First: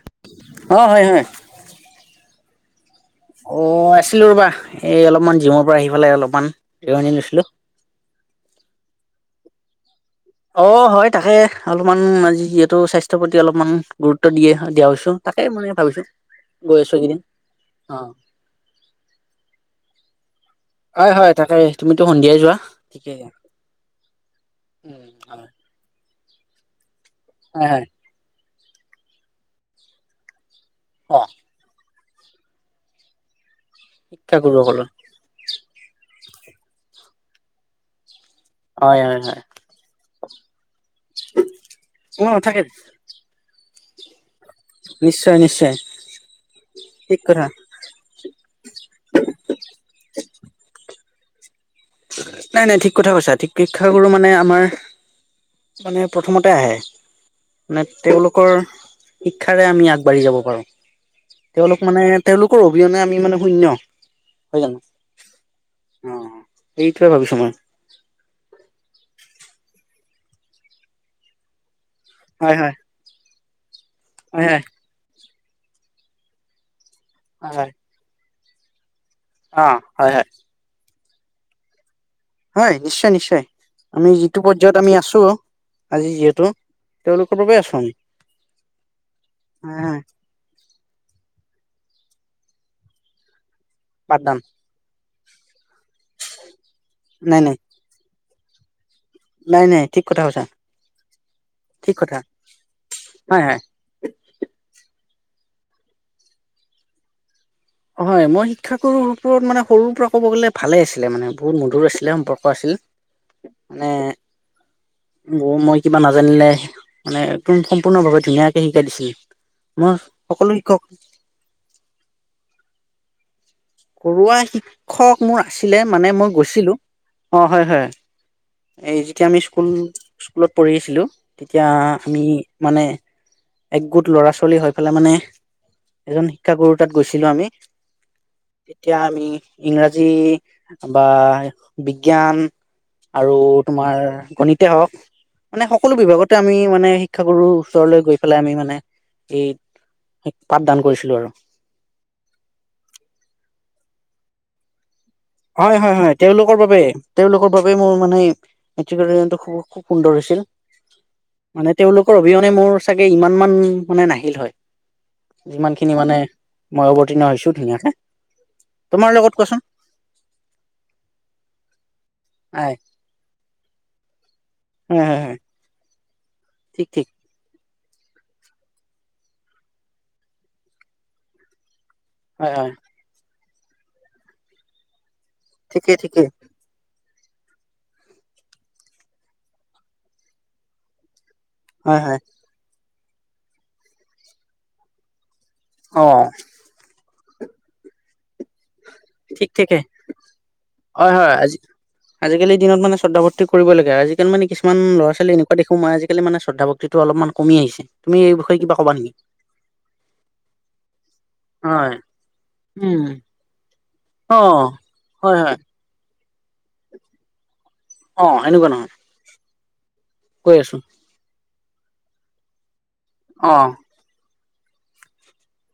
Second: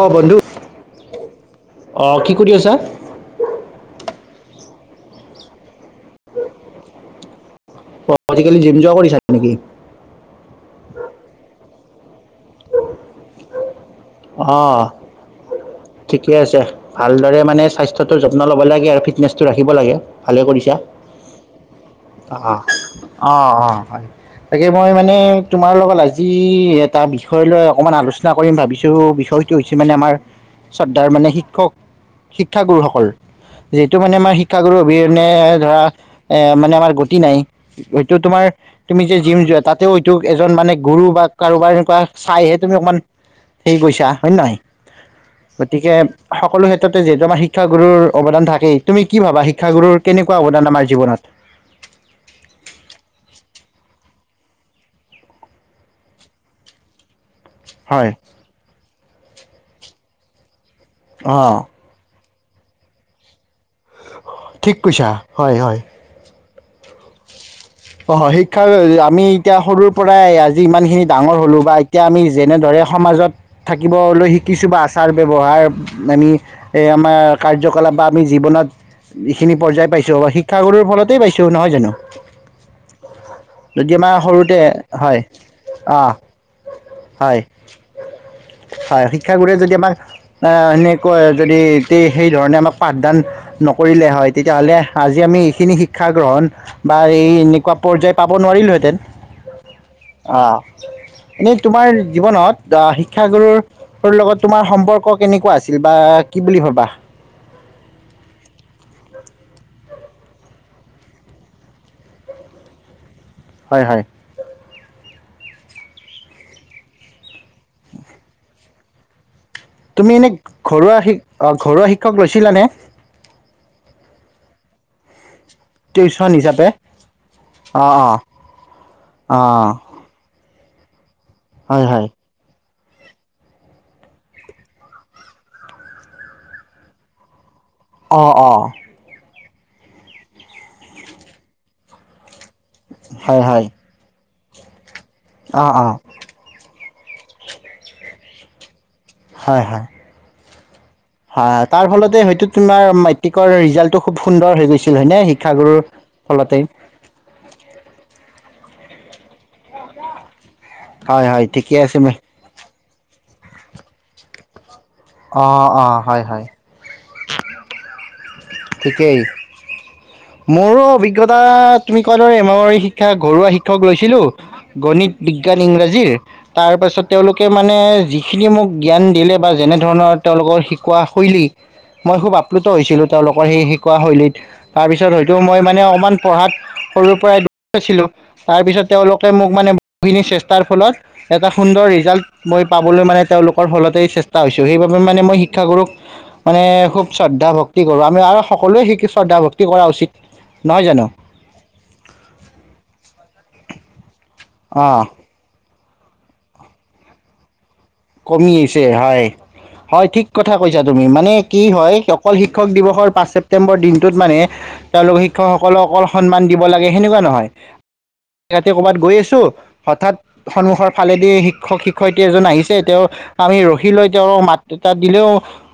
অ, বন্ধু অ হয় হয়। অ কি। [unintelligible] অ, আছিলো ৰ'বা এই অলপমান জিমৰ পৰা আহি পালাই অলপমান জিৰণি লৈছিলো। অ, আজিকালি জিম জোৱা কৰিছা নেকি? অ, হয় তাকে। অলপমান আজি। যিহেতু স্বাস্থ্যৰ প্ৰতি অলপমান গুৰুত্ব দিয়ে অ দিয়া হৈছো তাকে মানে। ভাবিছো ঠিকে আছে গৈ আছো এইকেইদিন ভালদৰে মানে অ স্বাস্থ্যটো যত্ন ল'ব লাগে আৰু ফিটনেচটো ৰাখিব লাগে। ভালে কৰিছা, হয় হয় তাকে তুমিতো অ সন্ধিয়াই যোৱা ঠিকে অ অ হয় তাকে মই উম মানে হয় তোমাৰ লগত আ। আি [unintelligible] তাৰ বিষয় লৈ হয় হয় অকণমান আলোচনা কৰিম ভাবিছো বিষয়টো হৈছে মানে আমাৰ শ্ৰদ্ধাৰ অ মানে শিক্ষক শিক্ষা গুৰুসকল যিহেতু মানে শিক্ষা আমাৰ শিক্ষাগুৰু গুৰুসকলৰ অবিহনে ধৰা এ মানে আমাৰ গতি নাই টো তোমাৰ হয় তুমি হয় যে জিম হয় যোৱা তাতে তোক এজন মানে গৰু বা কাৰোবাৰ এনেকুৱা অ থাকে চাইহে তুমি অকমান সেই কৈছা হয় নে নহয় নিশ্চয়। নিশ্চয় গতিকে সকলো ক্ষেত্ৰতে ঠিক যিহেতু আমাৰ কথা শিক্ষাগুৰুৰ অৱদান থাকেই তুমি কি ভাবা শিক্ষাগুৰুৰ কেনেকুৱা অৱদান আমাৰ জীৱনত নাই নাই ঠিক কথা কৈছা ঠিক শিক্ষাগুৰু মানে আমাৰ মানে প্ৰথমতে আহে মানে হয় তেওঁলোকৰ শিক্ষাৰে আমি আগবাঢ়ি যাব পাৰোঁ, অ তেওঁলোক মানে, তেওঁলোকৰ অবিহনে আমি মানে শূন্য হয় ঠিক জানো কৈছা হয় হয় অ এইটোৱে ভাবিছো মই অ হয় শিক্ষাৰ আমি এতিয়া সৰুৰ পৰাই আজি ইমান খিনি ডাঙৰ হ'লো বা এতিয়া আমি হয় যেনেদৰে সমাজত থাকিবলৈ হয় হয় শিকিছো বা আচাৰ ব্যৱহাৰ আমি, এই আমাৰ হয় হয় কাৰ্যকলাপ বা আমি জীৱনত এইখিনি অ পৰ্যায় হয় পাইছো হয় আ শিক্ষাগুৰুৰ ফলত সেই পাইছোঁ নহয় জানো হয় নিশ্চয় নিশ্চয় যদি আমি আমাৰ যিটো সৰুতে পৰ্যায়ত আমি আছো হয় অ আজি যিহেতু তেওঁলোকৰ হয় বাবে আছো আমি হয় ক যদি সেই ধৰণে আমাক পাঠদান নক কৰিলে হয় পাঠদান তেতিয়াহ'লে আজি যে আমি এইখিন শিকা শিক্ষা গ্ৰহণ বা এই নাই নাই তেনেুৱা পৰ্যায় পাব নোৱাৰিলোহেঁতেন নাই নাই ঠিক কথা অ কৈছা এনেই তোমাৰ ঠিক কথা জীৱনত আহ হয় শিক্ষাগুৰু হয় লগত তোমাৰ সম্পৰ্ক ক কেনেকুৱা আছিল বা কি বুলি ভাবা হয় মই শিক্ষাগুৰু ওপৰত মানে সৰুৰ পৰা ক'ব গ'লে ভালে আছিলে মানে বহুত মধুৰ আছিলে সম্পৰ্ক আছিল হয় হয়। বৌ মই কিবা নাজানিলে মানে একদম সম্পূৰ্ণভাৱে ধুনীয়াকে শিকাই দিছিল। মই তুমি এনে সকলো শিক্ষক ঘৰুৱা শ ঘৰুৱা শিক্ষক লৈছিলানে? ঘৰুৱা শিক্ষক মোৰ আছিলে মানে টিউচন মই হিচাপে গৈছিলোঁ অ হয় অঁ অঁ হয় এই যেতিয়া আমি স্কুল অঁ স্কুলত পঢ়ি আছিলোঁ। তেতিয়া হয় হয় আমি। মানে একগোট ল'ৰা ছোৱালী হৈ পেলাই মানে এজন শিক্ষাগুৰু তাত গৈছিলো আমি। অ অ। তেতিয়া আমি ইংৰাজী বা বিজ্ঞান। আৰু হয় হয় তোমাৰ। গণিতেই হওঁক মানে অঁ অঁ সকলো বিভাগতে আমি মানে শিক্ষাগুৰুৰ ওচৰলৈ গৈছো। পে আমি মানে এই হয় হয়। পাঠদান কৰিছো। হয় তাৰ, ফলতে হয়তো তোমাৰ মেট্ৰিকৰ ৰিজাল্ট। খুব সুন্দৰ হৈ গৈছে। হয় হয় হয় তেওঁলোকৰ বাবে তেওঁলোকৰ বাবে মোৰ মানে। আক যন্তু খুব। খুব সুন্দৰ হৈছিল হয় হয় মানে ঠিকে আছে তেওঁলোকৰ অবিহনে মোৰ চাগে ইমান। মানে নাহিল হয়। অঁ, অঁ, হয় হয়। নহছো ধুনীয়াে। তোমাৰ ঠিকেই লগত কোৱাচোন। মোৰো অভিজ্ঞতা, তুমি কোৱা দৰে হয় এমাৱাৰী শিক্ষা ঘৰুৱা শিক্ষক লৈ। কৈছিলো। হয় গণিত হয় হয় বিজ্ঞান ইংৰাজীৰ। তাৰ ঠিক পাছত ঠিক তেওঁলোকে মানে। নে যিখিনি মোক জ্ঞান দিলে বা যেনে ধৰণৰ তেওঁলোকৰ শিকোৱা শৈলী। মই খুব হয় আপ্লুত হয় হৈছিলো। স শিক শৈলত তাৰ পিছত। মই মানে ঠিকেই অকণমান ঠিকেই পঢ়াত সৰু। পৰাইছিলো তাৰপিছত তেওঁলোকে মোক মানে বহুখিনি চেষ্টাৰ ফলত। এটা সুন্দৰ হয় হয় ৰিজাল্ট মই। পাবলৈ মানে তেওঁলোকৰ ফলতে চেষ্টা হৈছো সেইবাবে মানে মই শি। শিক্ষাগুৰুক অ মানে খুব। শ্ৰদ্ধাভক্ত। কি কৰো আমি আৰু সকলোৱে শিকো। ঠিক থঠাকে হয় হয় আজি আজিকালি দিনত মানে শ্ৰদ্ধ ভৰ্তি কৰিব লাগে আজিকালি মানে কি। কিমান অঁ ল'ৰা ছোৱী এনেকুৱা। দেখো মই আজিকালিনে শ্ৰদ্ধাভক্তি অলপমান কমিছে। কমি আহছে হয় হয় ঠিক কথা কৈছা তুমি মানে কি হয় অকল শিক্ষক উম দিৱসৰ পাঁচ ছেপ্তেম্বৰ দিন। ত মানে অ তেওঁলোকৰ হয় হয় শিক্ষকসকলক অকল। সন্মান দিব লাগে সেনেকুৱা নহয়। অ এনেকুৱা ৰাতি নহয় কৰ'বাত গৈ আছো হঠাৎ কৈ আছো সন্মুখৰ ফালেদি শি। শিক্ষ শিক্ষয়িত্ৰী এজন আহিছে। তেওঁ অ আমি ৰখি লৈ তেওঁৰ মাত। তাত দিলেও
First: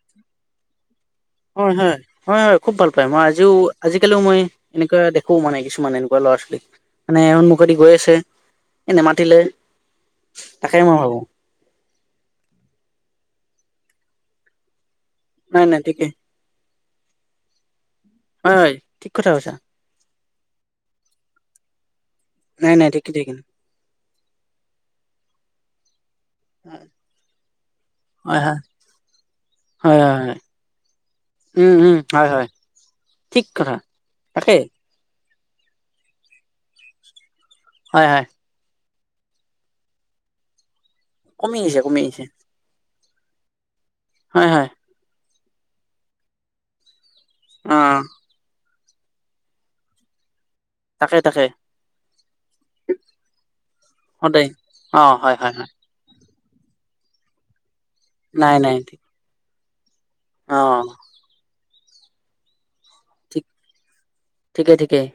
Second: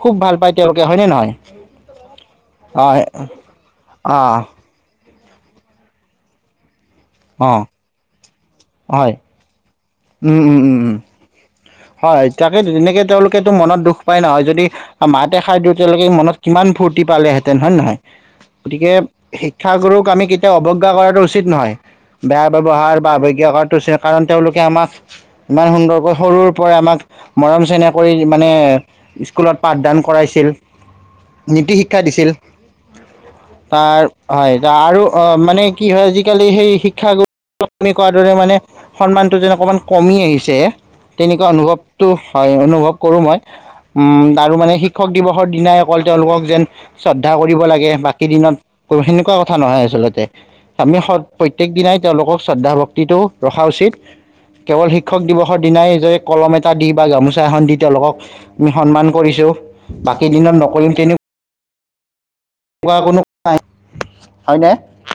খুব ভাল পায় তেওঁলোকে হয় নে নহয়। হয়, হয়, হয়, হয় খুব ভাল অঁ পায় মই আজিও আজিকালিও অঁ মই এনেকুৱা দেখো। সু মানে কিছুমানে এনেকুৱা ল' ৰ ছোৱালী। মানে অঁ সন্মুখতে গৈ আছে এই হয় নেমাতিলে উম উম উম তাকেই উম মই ভাবো। হয় তাকে তেনেকে তেওঁলোকেতো মনত দুখ পাই নহয় যদি। মাতে খাই নাই দিওঁ নাই তেওঁলোকে ঠিকে মনত কিমান ভূত। টিপালেতেন হয় নহয়। হয় হয় গতিকে ঠিক কথা কৈছা শিক্ষাগুৰুক আমি কেতিয়াও অৱজ্ঞা কৰাটো উচিত নহয় বেয়া নাই নাই ব্যৱহাৰ ঠিক বা ঠিক অৱজ্ঞা কৰাটো উচিত কাৰণ তেওঁলোকে আমাক ইমান সুন্দৰ। বৰ সৰু। আমাক মৰম চেনেহ কৰি হয় হয় মানে স্কুলত পাঠদান হয় হয় হয় কৰাইছিল উম নীতি উম শিক্ষা হয় দিছিল হয় ঠিক কথা তাকে হয়, আৰু। অ মানে কি হয় আজিকালি সেই শিক্ষাগু। মি হয় কৰা হয় দৰে মানে। সন্মানটো যেন অকমান কমি আহিছে। তেনেকুৱা কমি আহিছে কমি অনুভৱটো আহিছে হয়, অনুভৱ কৰোঁ মই উম, হয় আৰু হয় মানে শিক্ষক প্ৰতিবছৰ দিনাই অকল তেওঁলোকক যেন শ্ৰদ্ধা কৰিব অ লাগে, বাকী দিনত সেনেকুৱা কথা নহয় আচলতে। আমি স তাকে তাকে প্ৰত্যেক দিনাই তেওঁলোকক শ্ৰদ্ধা ভক্তিটো ৰখা উচিত, সদায় কেৱল অ শিক্ষক হয় হয় দিৱসৰ হয় দিনাই কলম এটা দি বা গামোচা এখন দি তেওঁলোকক নাই আমি নাই ঠিক সন্মান কৰিছোঁ। বাকী দিনত অ নকৰিম তেনে অ কোনো ক ঠিকেই ঠিকেই।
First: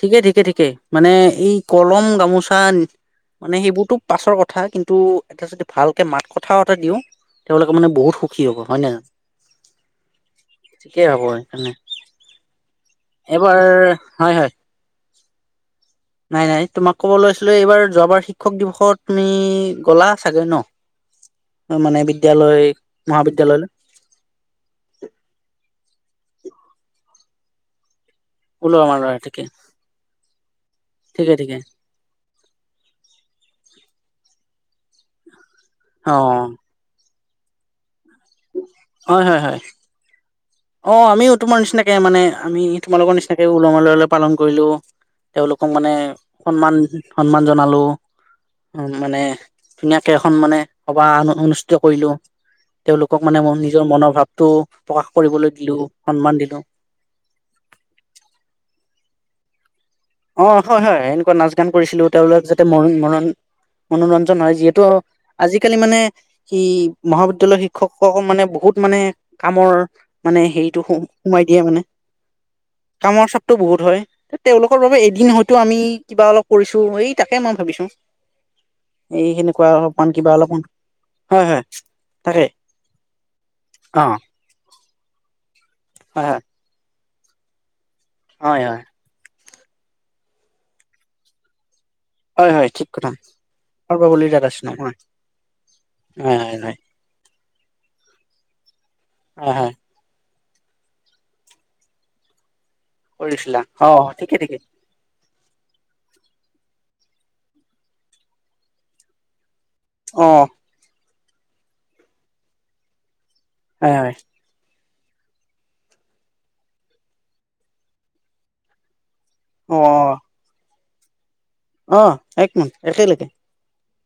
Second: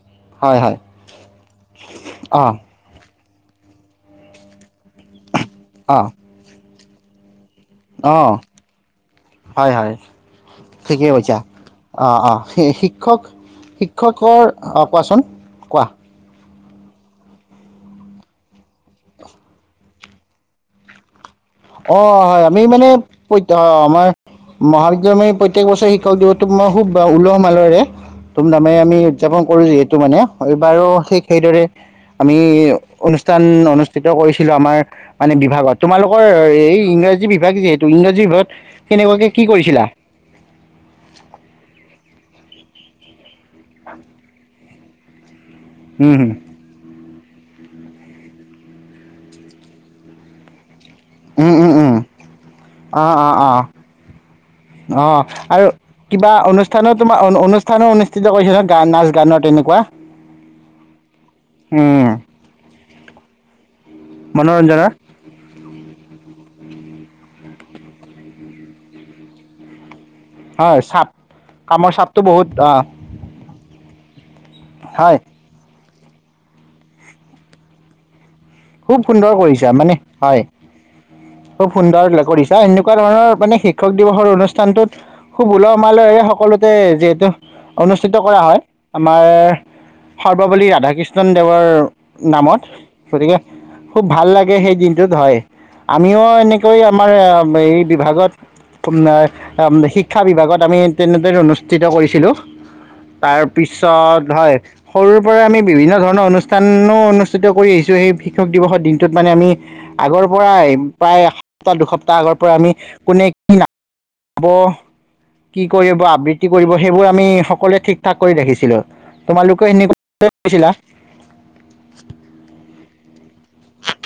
ঠিকে ঠিকে হয় ঠিকে, হয় মানে এই কলম, অঁ গামোচা মানে সেইবোৰতো পাছৰ কথা কিন্তু টো এটা যদি ভালকে অঁ মাত কথা টা দিওঁ তেওঁলোকে মানে বহুত অঁ সুখী হ'ব হয় ন জানো, হয় হয় ঠিকেই হ'ব সেইকাৰণে অঁ অঁ শিক্ষক, এইবাৰ হয় শিক্ষকৰ হয় অ কোৱাচোন। কোৱা? নাই নাই তোমাক ক'ব লৈছিলো এইবাৰ যোৱাবাৰ শিক্ষক দিৱসত তুমি গ'লা চাগৈ ন? মানে অ হয় বিদ্যালয় আমি মানে, অ মহাবিদ্যালয়লৈ আমাৰ মহাবিদ্যালয়ত প্ৰত্যক বছৰে শিক্ষক দিৱস মই খুব ওলহ মালহৰে ধুমধামে ওলোৱা আমি মাৰা উদযাপন ঠিকে কৰো যিহেতু মানে, এইবাৰো ঠিক ঠিকে ঠিকে সেইদৰে আমি অনুষ্ঠান অনুষ্ঠিত কৰিছিলো আমাৰ মানে বিভাগত। অ তোমালোকৰ ইংৰাজী বিভাগ যিহেতু ইংৰা যি ঘৰত হয় কেনেকুৱাকে হয় কি হয় কৰিছিলা? অ আমিও তোমাৰ নিচিনাকে মানে আমি তোমালোকৰ নি তাক উলহ মালহেৰে পালন কৰিলো। তেওঁলোকক মানে সন্মান সন্মান জনালোঁ, মানে ধুনীয়াকৈ এখন মানে সভা অনুষ্ঠিত কৰিলো, অঁ তেওঁওলোকক অঁ মানে মোৰ অঁ নিজৰ মনৰ ভাৱটো প্ৰকাশ অ কৰিবলৈ আৰু দিলো কিবা সন্মান দিলো অনুষ্ঠানো তোমাৰ অনু অনুষ্ঠানো অনুষ্ঠিত কৰিছে ন গা নাচ গানত তেনেকুৱা। অ হয় হয় এনেকুৱা নাচ গান কৰিছিলো উম, তেওঁলোকক যাতে ম ম মনোৰঞ্জন হয় যিহেতু মনোৰঞ্জনৰ। আজি আজিকালি মানে ই মহাবিদ্যালয় শিক্ষক মানে বহুত মানে কামৰ। মানে হয়, হেৰিটো চাপ সোমাই দিয়ে মানে কামৰ চাপটো বহুত অ', কামৰ চাপটো বহুত হয় তেওঁলোক বাবে হয়। এদিন হয়তো আমি আমি কিবা অলপ কৰিছো এই তাকে মই ভাবিছো। খুব এই সুন্দৰ সেনেকুৱা কৰিছা মানে অলপমান কিবা হয় অলপমান হয় হয় খুব সুন্দৰ তাকে কৰিছা এনেকুৱা ধৰণৰ মানে শিক্ষক অ দিৱসৰ অনুষ্ঠানটোত সু বোল মালে হয় হয় সকলোতে যে ক অনুষ্ঠিত কৰা হয় আমাৰ। সৰ্বপলি ৰাধাকৃষ্ণন দেৱৰ হয় নামত হয় ঠিক কথা গতিকে খুব ভাল সৰ্বপল্লী লাগে ৰাধাকৃষ্ণন সেই দিনটোত হয় আমিও হয় হয় হয় এনেকৈ আমাৰ এই বিভাগত হয় হয় শিক্ষা বিভাগত। আমি তেনেদৰে অনুষ্ঠিত কৰিছিলোঁ। তাৰ কৰিছিলা অ পিছত ঠিকে হয় ঠিকে সৰুৰ পৰা আমি বিভিন্ন ধৰণৰ অনুষ্ঠান। স্থানো অনুষ্ঠিত কৰি আহিছো সেই শিক্ষক দিৱসৰ দিনতানে আমি আগৰ অ পৰাই প্ৰায় এসপ্তাহ দুসপ্তাহ আগৰ পৰা আমি কোনে হয় হয় আকৌ কি কৰিব আবৃত্তি কৰিব সেইবোৰ আমি সকলোৱে ঠিক ঠাক কৰি দেখিছিলো তোমালোক অ অ এনেকোৱা কৈ কৰিছিলা অ একমত একেলগে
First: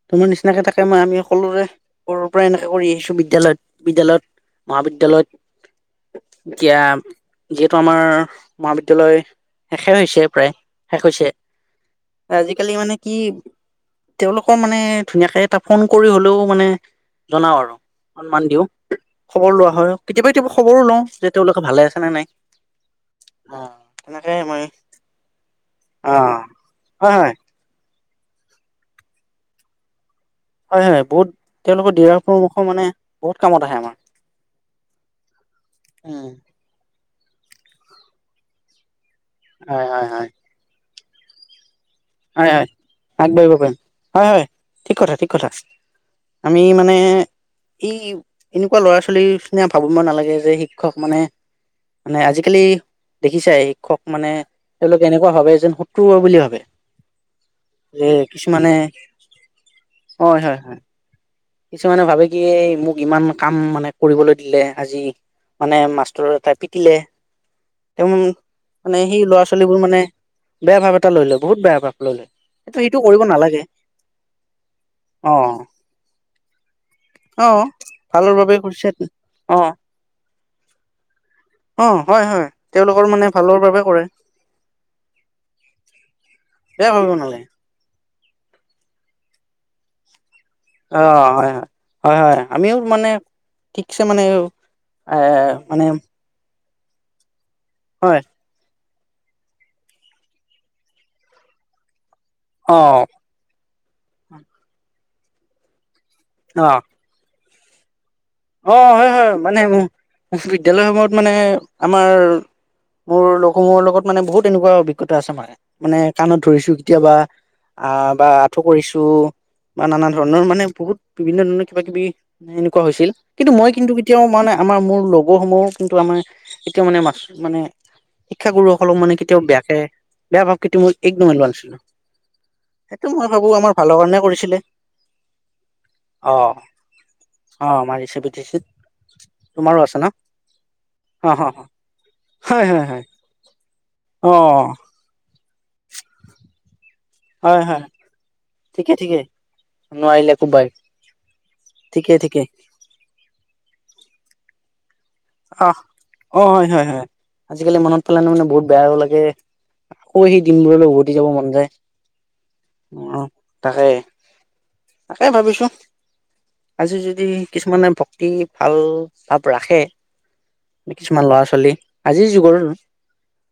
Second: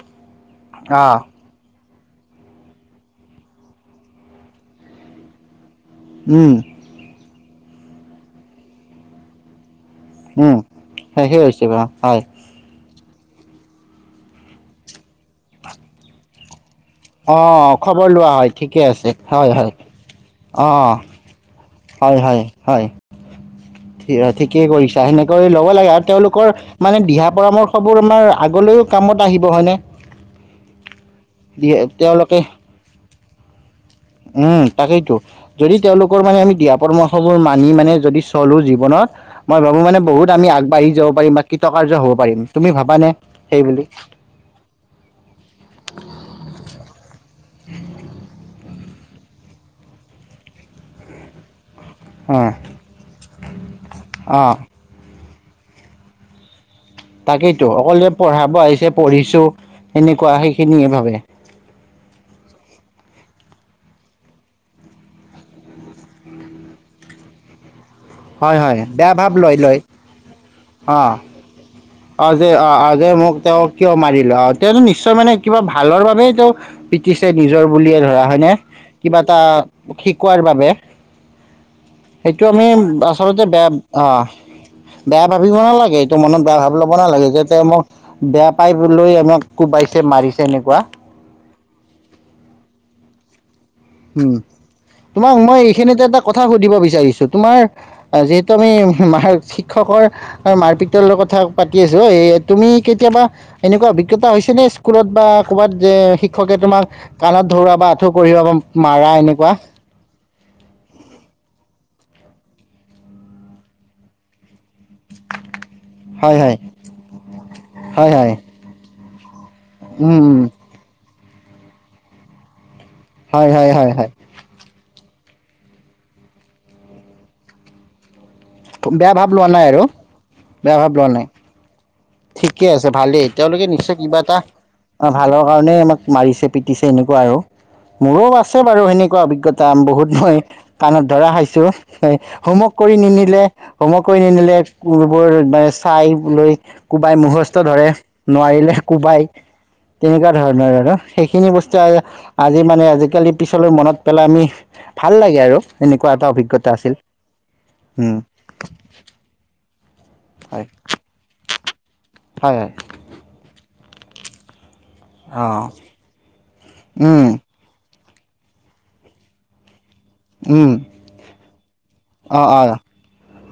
তোমাৰ নিশ্চয় তেনেকৈ থাকে মই আমি সকলোৰে সৰুৰ পৰা এনেকৈ কৰি আহিছো বিদ্যালয়ত বিদ্যালয়ত মহাবিদ্য়ালয়ত অঁ কিয় যিহেতু আমাৰ মহাবিদ্যালয় শেষে হৈছে প্ৰায় উম শেষ শেষে হৈছে বাৰু হয়। আজিকালি মানে কি তেওঁলোকৰ মানে ধুনীয়াকে এটা ফোন কৰি হলেও মানে। জনাও আৰু অ', খবৰ লোৱা সন্মান হয় দিও ঠিকে আছে খবৰ লোৱা হয় কেতিয়াবা কেতিয়াবা খবৰো অ', লওঁ যে তেওঁলোকে ভাল। হয় হয় হয় তেনেকে মই ঠিকেই কৰিছা সেনেকৈ ল'ব লাগে আৰু অ তেওঁলোকৰ মানে হয় হয় দিহা পৰামৰ্শ আমাৰ আগলৈও কামত আহিব হয়নে হয় হয় বহুত তেওঁলোকৰ দিহাৰ তেওঁলোকে পৰামৰ্শ মানে বহুত কামত আহে আাৰ উম তাকেইতো যদি তেওঁলোকৰ উম মানে আমি দিয়া পৰামৰ্শ উৎসবোৰ মানি মানে যদি চলোঁ জীৱনত মই ভাবো হয় মানে হয় বহুত হয় আমি আগবাঢ়ি যাওঁ প মাকি হয় হয় আগবাঢ়িব পাৰিম বুলি হয় হয় ঠিক কথা ঠিক কথা আমি মানে ই এনেকুৱা ল'ৰা ছোৱালী খিনিয়ে ভাবিব নালাগে যে শিক্ষক মানে মানে অ', আজিকালি দেখিছাই শিক্ষক মানে অ', তেওঁলোকে এনেকোৱা। নে ভাবে এ যেন শত্ৰু বুলি ভাবে তাকেইতো অকল যে পঢ়াব আহিছে পঢ়িছো এনেকুৱা হয় হয় হয় সেইখিনিয়ে ভাৱে কিছুমানে ভাবে কি এই মোক ইমান কাম মানে কৰিবলৈ দিলে আজি মানে মাষ্টৰৰ এটাই পিতিলে হয় হয় বেয়া ভাব লয় লয় বেয়া ভাৱ অ এটা লৈ লয় বহুত বেয়া ভাৱ লৈ লয় অজ অ সেইটো অ সেইটো যে কৰিব মোক তেওঁ নালাগে কিয় মাৰিল আহ তেওঁ নিশ্চয় মানে অ কিবা ভালৰ বাবে পিটিছে অ নিজৰ বুলিয়ে ধৰা ভালৰ হয়নে বাবে কৰিছে কিবা এটা অ শিকোৱাৰ বাবে অ হয় সেইটো হয় আমি তেওঁলোকৰ মানে আচলতে ভালৰ বেয়া বাবে কৰে অ বেয়া ভাবিব নালাগে এইটো মনত বেয়া ভাবি ল'ব নালাগে যে মোক বেয়া পাই বোলো ঐ আমাক কোবাইছে মাৰিছে এনেকুৱা অ হয় হয় হয় হয় আমিও মানে ঠিকছে মানে উম এ তোমাক মই মানে এইখিনিতে এটা কথা সুধো দিব বিচাৰিছো তোমাৰ হয় যিহেতু আমি মাৰ শিক্ষকৰ আৰু মাৰ পিতলৰ কথা পাতি আছো তুমি অ কেতিয়াবা এনেকুৱা অভিজ্ঞতা হৈছেনে স্কুলত বা ক'ৰবাত যে শিক্ষকে অ তোমাৰ কাণত ধৰা বা আঠু কঢ়িয়াব অ হয় হয় মানে বিদ্যালয় সমূহত মানে আমাৰ মোৰ লগ সমূহৰ লগত মানে বহুত এনেকুৱা অভিজ্ঞতা। অভিজ্ঞতা আছে মানে মানে হয় কাণত হয় ধৰিছো কেতিয়াবা আহ হয় বা হয় আঁঠু কৰিছো। টো বা নানা উম উম ধৰণৰ মানে বহুত বিভিন্ন ধৰণৰ কিবা কিবি এনেকুৱা হৈছে হয় কিন্তু মই হয় হয় কিন্তু হয় কেতিয়াও মানে আমাৰ মোৰ লগ লগৰসমূহো কিন্তু আমাৰ এতিয়াও মানে মাছ মানে শিক্ষাগুৰুসকলক বেয়া মানে ভাৱ কেতিয়াও লোৱা নাই বেয়াকে আৰু বেয়া কিন্তু ভাৱ মই লোৱা নাই একদমেই নাছিলো ঠিকে আছে সেইটো মই ভালেই ভাবো তেওঁলোকে আমাৰ ভালৰ নিশ্চয় কাৰণে কিবা এটা কৰিছিলে ভালৰ কাৰণে আমাক অ মাৰিছে পিটিছে এনেকুৱা আৰু অ মাৰিছে মোৰো পিটিছে আছে বাৰু সেনেকুৱা অভিজ্ঞতা তোমাৰো আছে ন বহুত মই কাণত অ ধৰা অ খাইছোঁ হয় হোমৱৰ্ক হয় কৰি হয় নিনিলে হোমৱৰ্ক কৰি অ নিনিলে স্কুল বোৰৰ চাই লৈ। কোবাই মুখস্থ হয় হয় ধৰে নোৱাৰিলে ঠিকে ঠিকে কোবাই তেনেকুৱা নোৱাৰিলে কোবাই ধৰণৰ আৰু সেইখিনি বস্তু ঠিকে ঠিকে আজি মানে আজিকালি পিছলৈ মনত পেলাই আমি ভাল লাগে আৰু আহ এনেকুৱা এটা অ হয় অভিজ্ঞতা হয় আছিল হয় আজিকালি মনত উম পেলালে মানে বহুত বেয়াও লাগে আকৌ সেই হয় দিনবোৰলৈ উভতি যাব মন যায় হয় হয় অ আহে তাকে অঁ ভাবিছো আজি যদি কিছুমানে ভ অতি ভাল চাপ ৰাখে কিছুমান ল'ৰা ছোৱালী আজিৰ অ যুগৰ অ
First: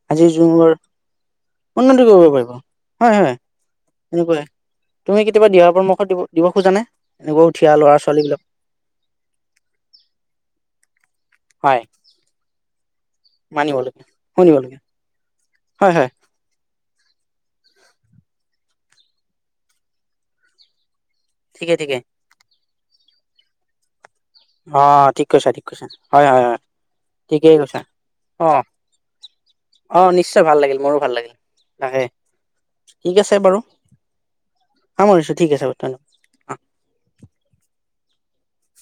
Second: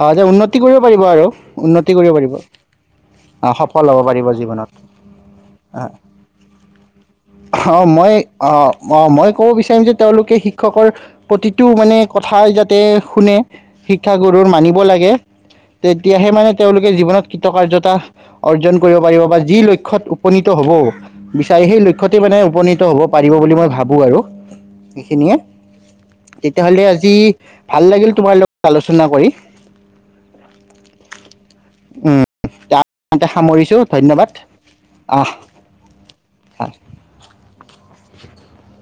অ আজিৰ উন্নতি যুগৰ কৰিব পাৰিব আৰু উন্নতি কৰিব পাৰিব হয় হয় অ সফল হ'ব পাৰিব এনেকুৱাই তুমি কেতিয়াবা দিহা জীৱনত অ পৰামৰ্শ দিব দিব খোজানে এনেকুৱা উঠি অহা অ ল'ৰা মই ছোৱালী বিলাক আহ অ মই ক'ব বিচাৰিম যে তেওঁলোকে শিক্ষকৰ [unintelligible] প্ৰতিটো হয় মানে কথাই যাত তে মানিবলগীয়া শিক্ষাগুৰুৰ মানিব শুনিবলগীয়া লাগে হয় হয় তেতিয়াহে মানে তেওঁলোকে জীৱনত কৃতকাৰ্যতা অৰ্জন কৰিব পাৰিব বা যি লক্ষ্ত উপনীত হব বিচাৰে ঠিকে সেই ঠিকে লক্ষ্যতে মানে উপনীত হ'ব পাৰিব বুলি মই ভাবো আৰু অ ঠিক এইখিনিয়ে কৈছা ঠিক কৈছা হয় হয় হয় তেতিয়াহ'লে আজি ঠিকেই কৈছা। ভাল লাগিল তোমাৰ অঁ লগত আলোচনা কৰি অঁ নিশ্চয় ভাল লাগিল মোৰো ভাল লাগিল ৰাহে উম, ঠিক আছে বাৰু সামৰিছোঁ ধন্যবাদ আহ সামৰিছোঁ ঠিক আছে বাৰু ধন্যবাদ অ ভাল। [inaudible]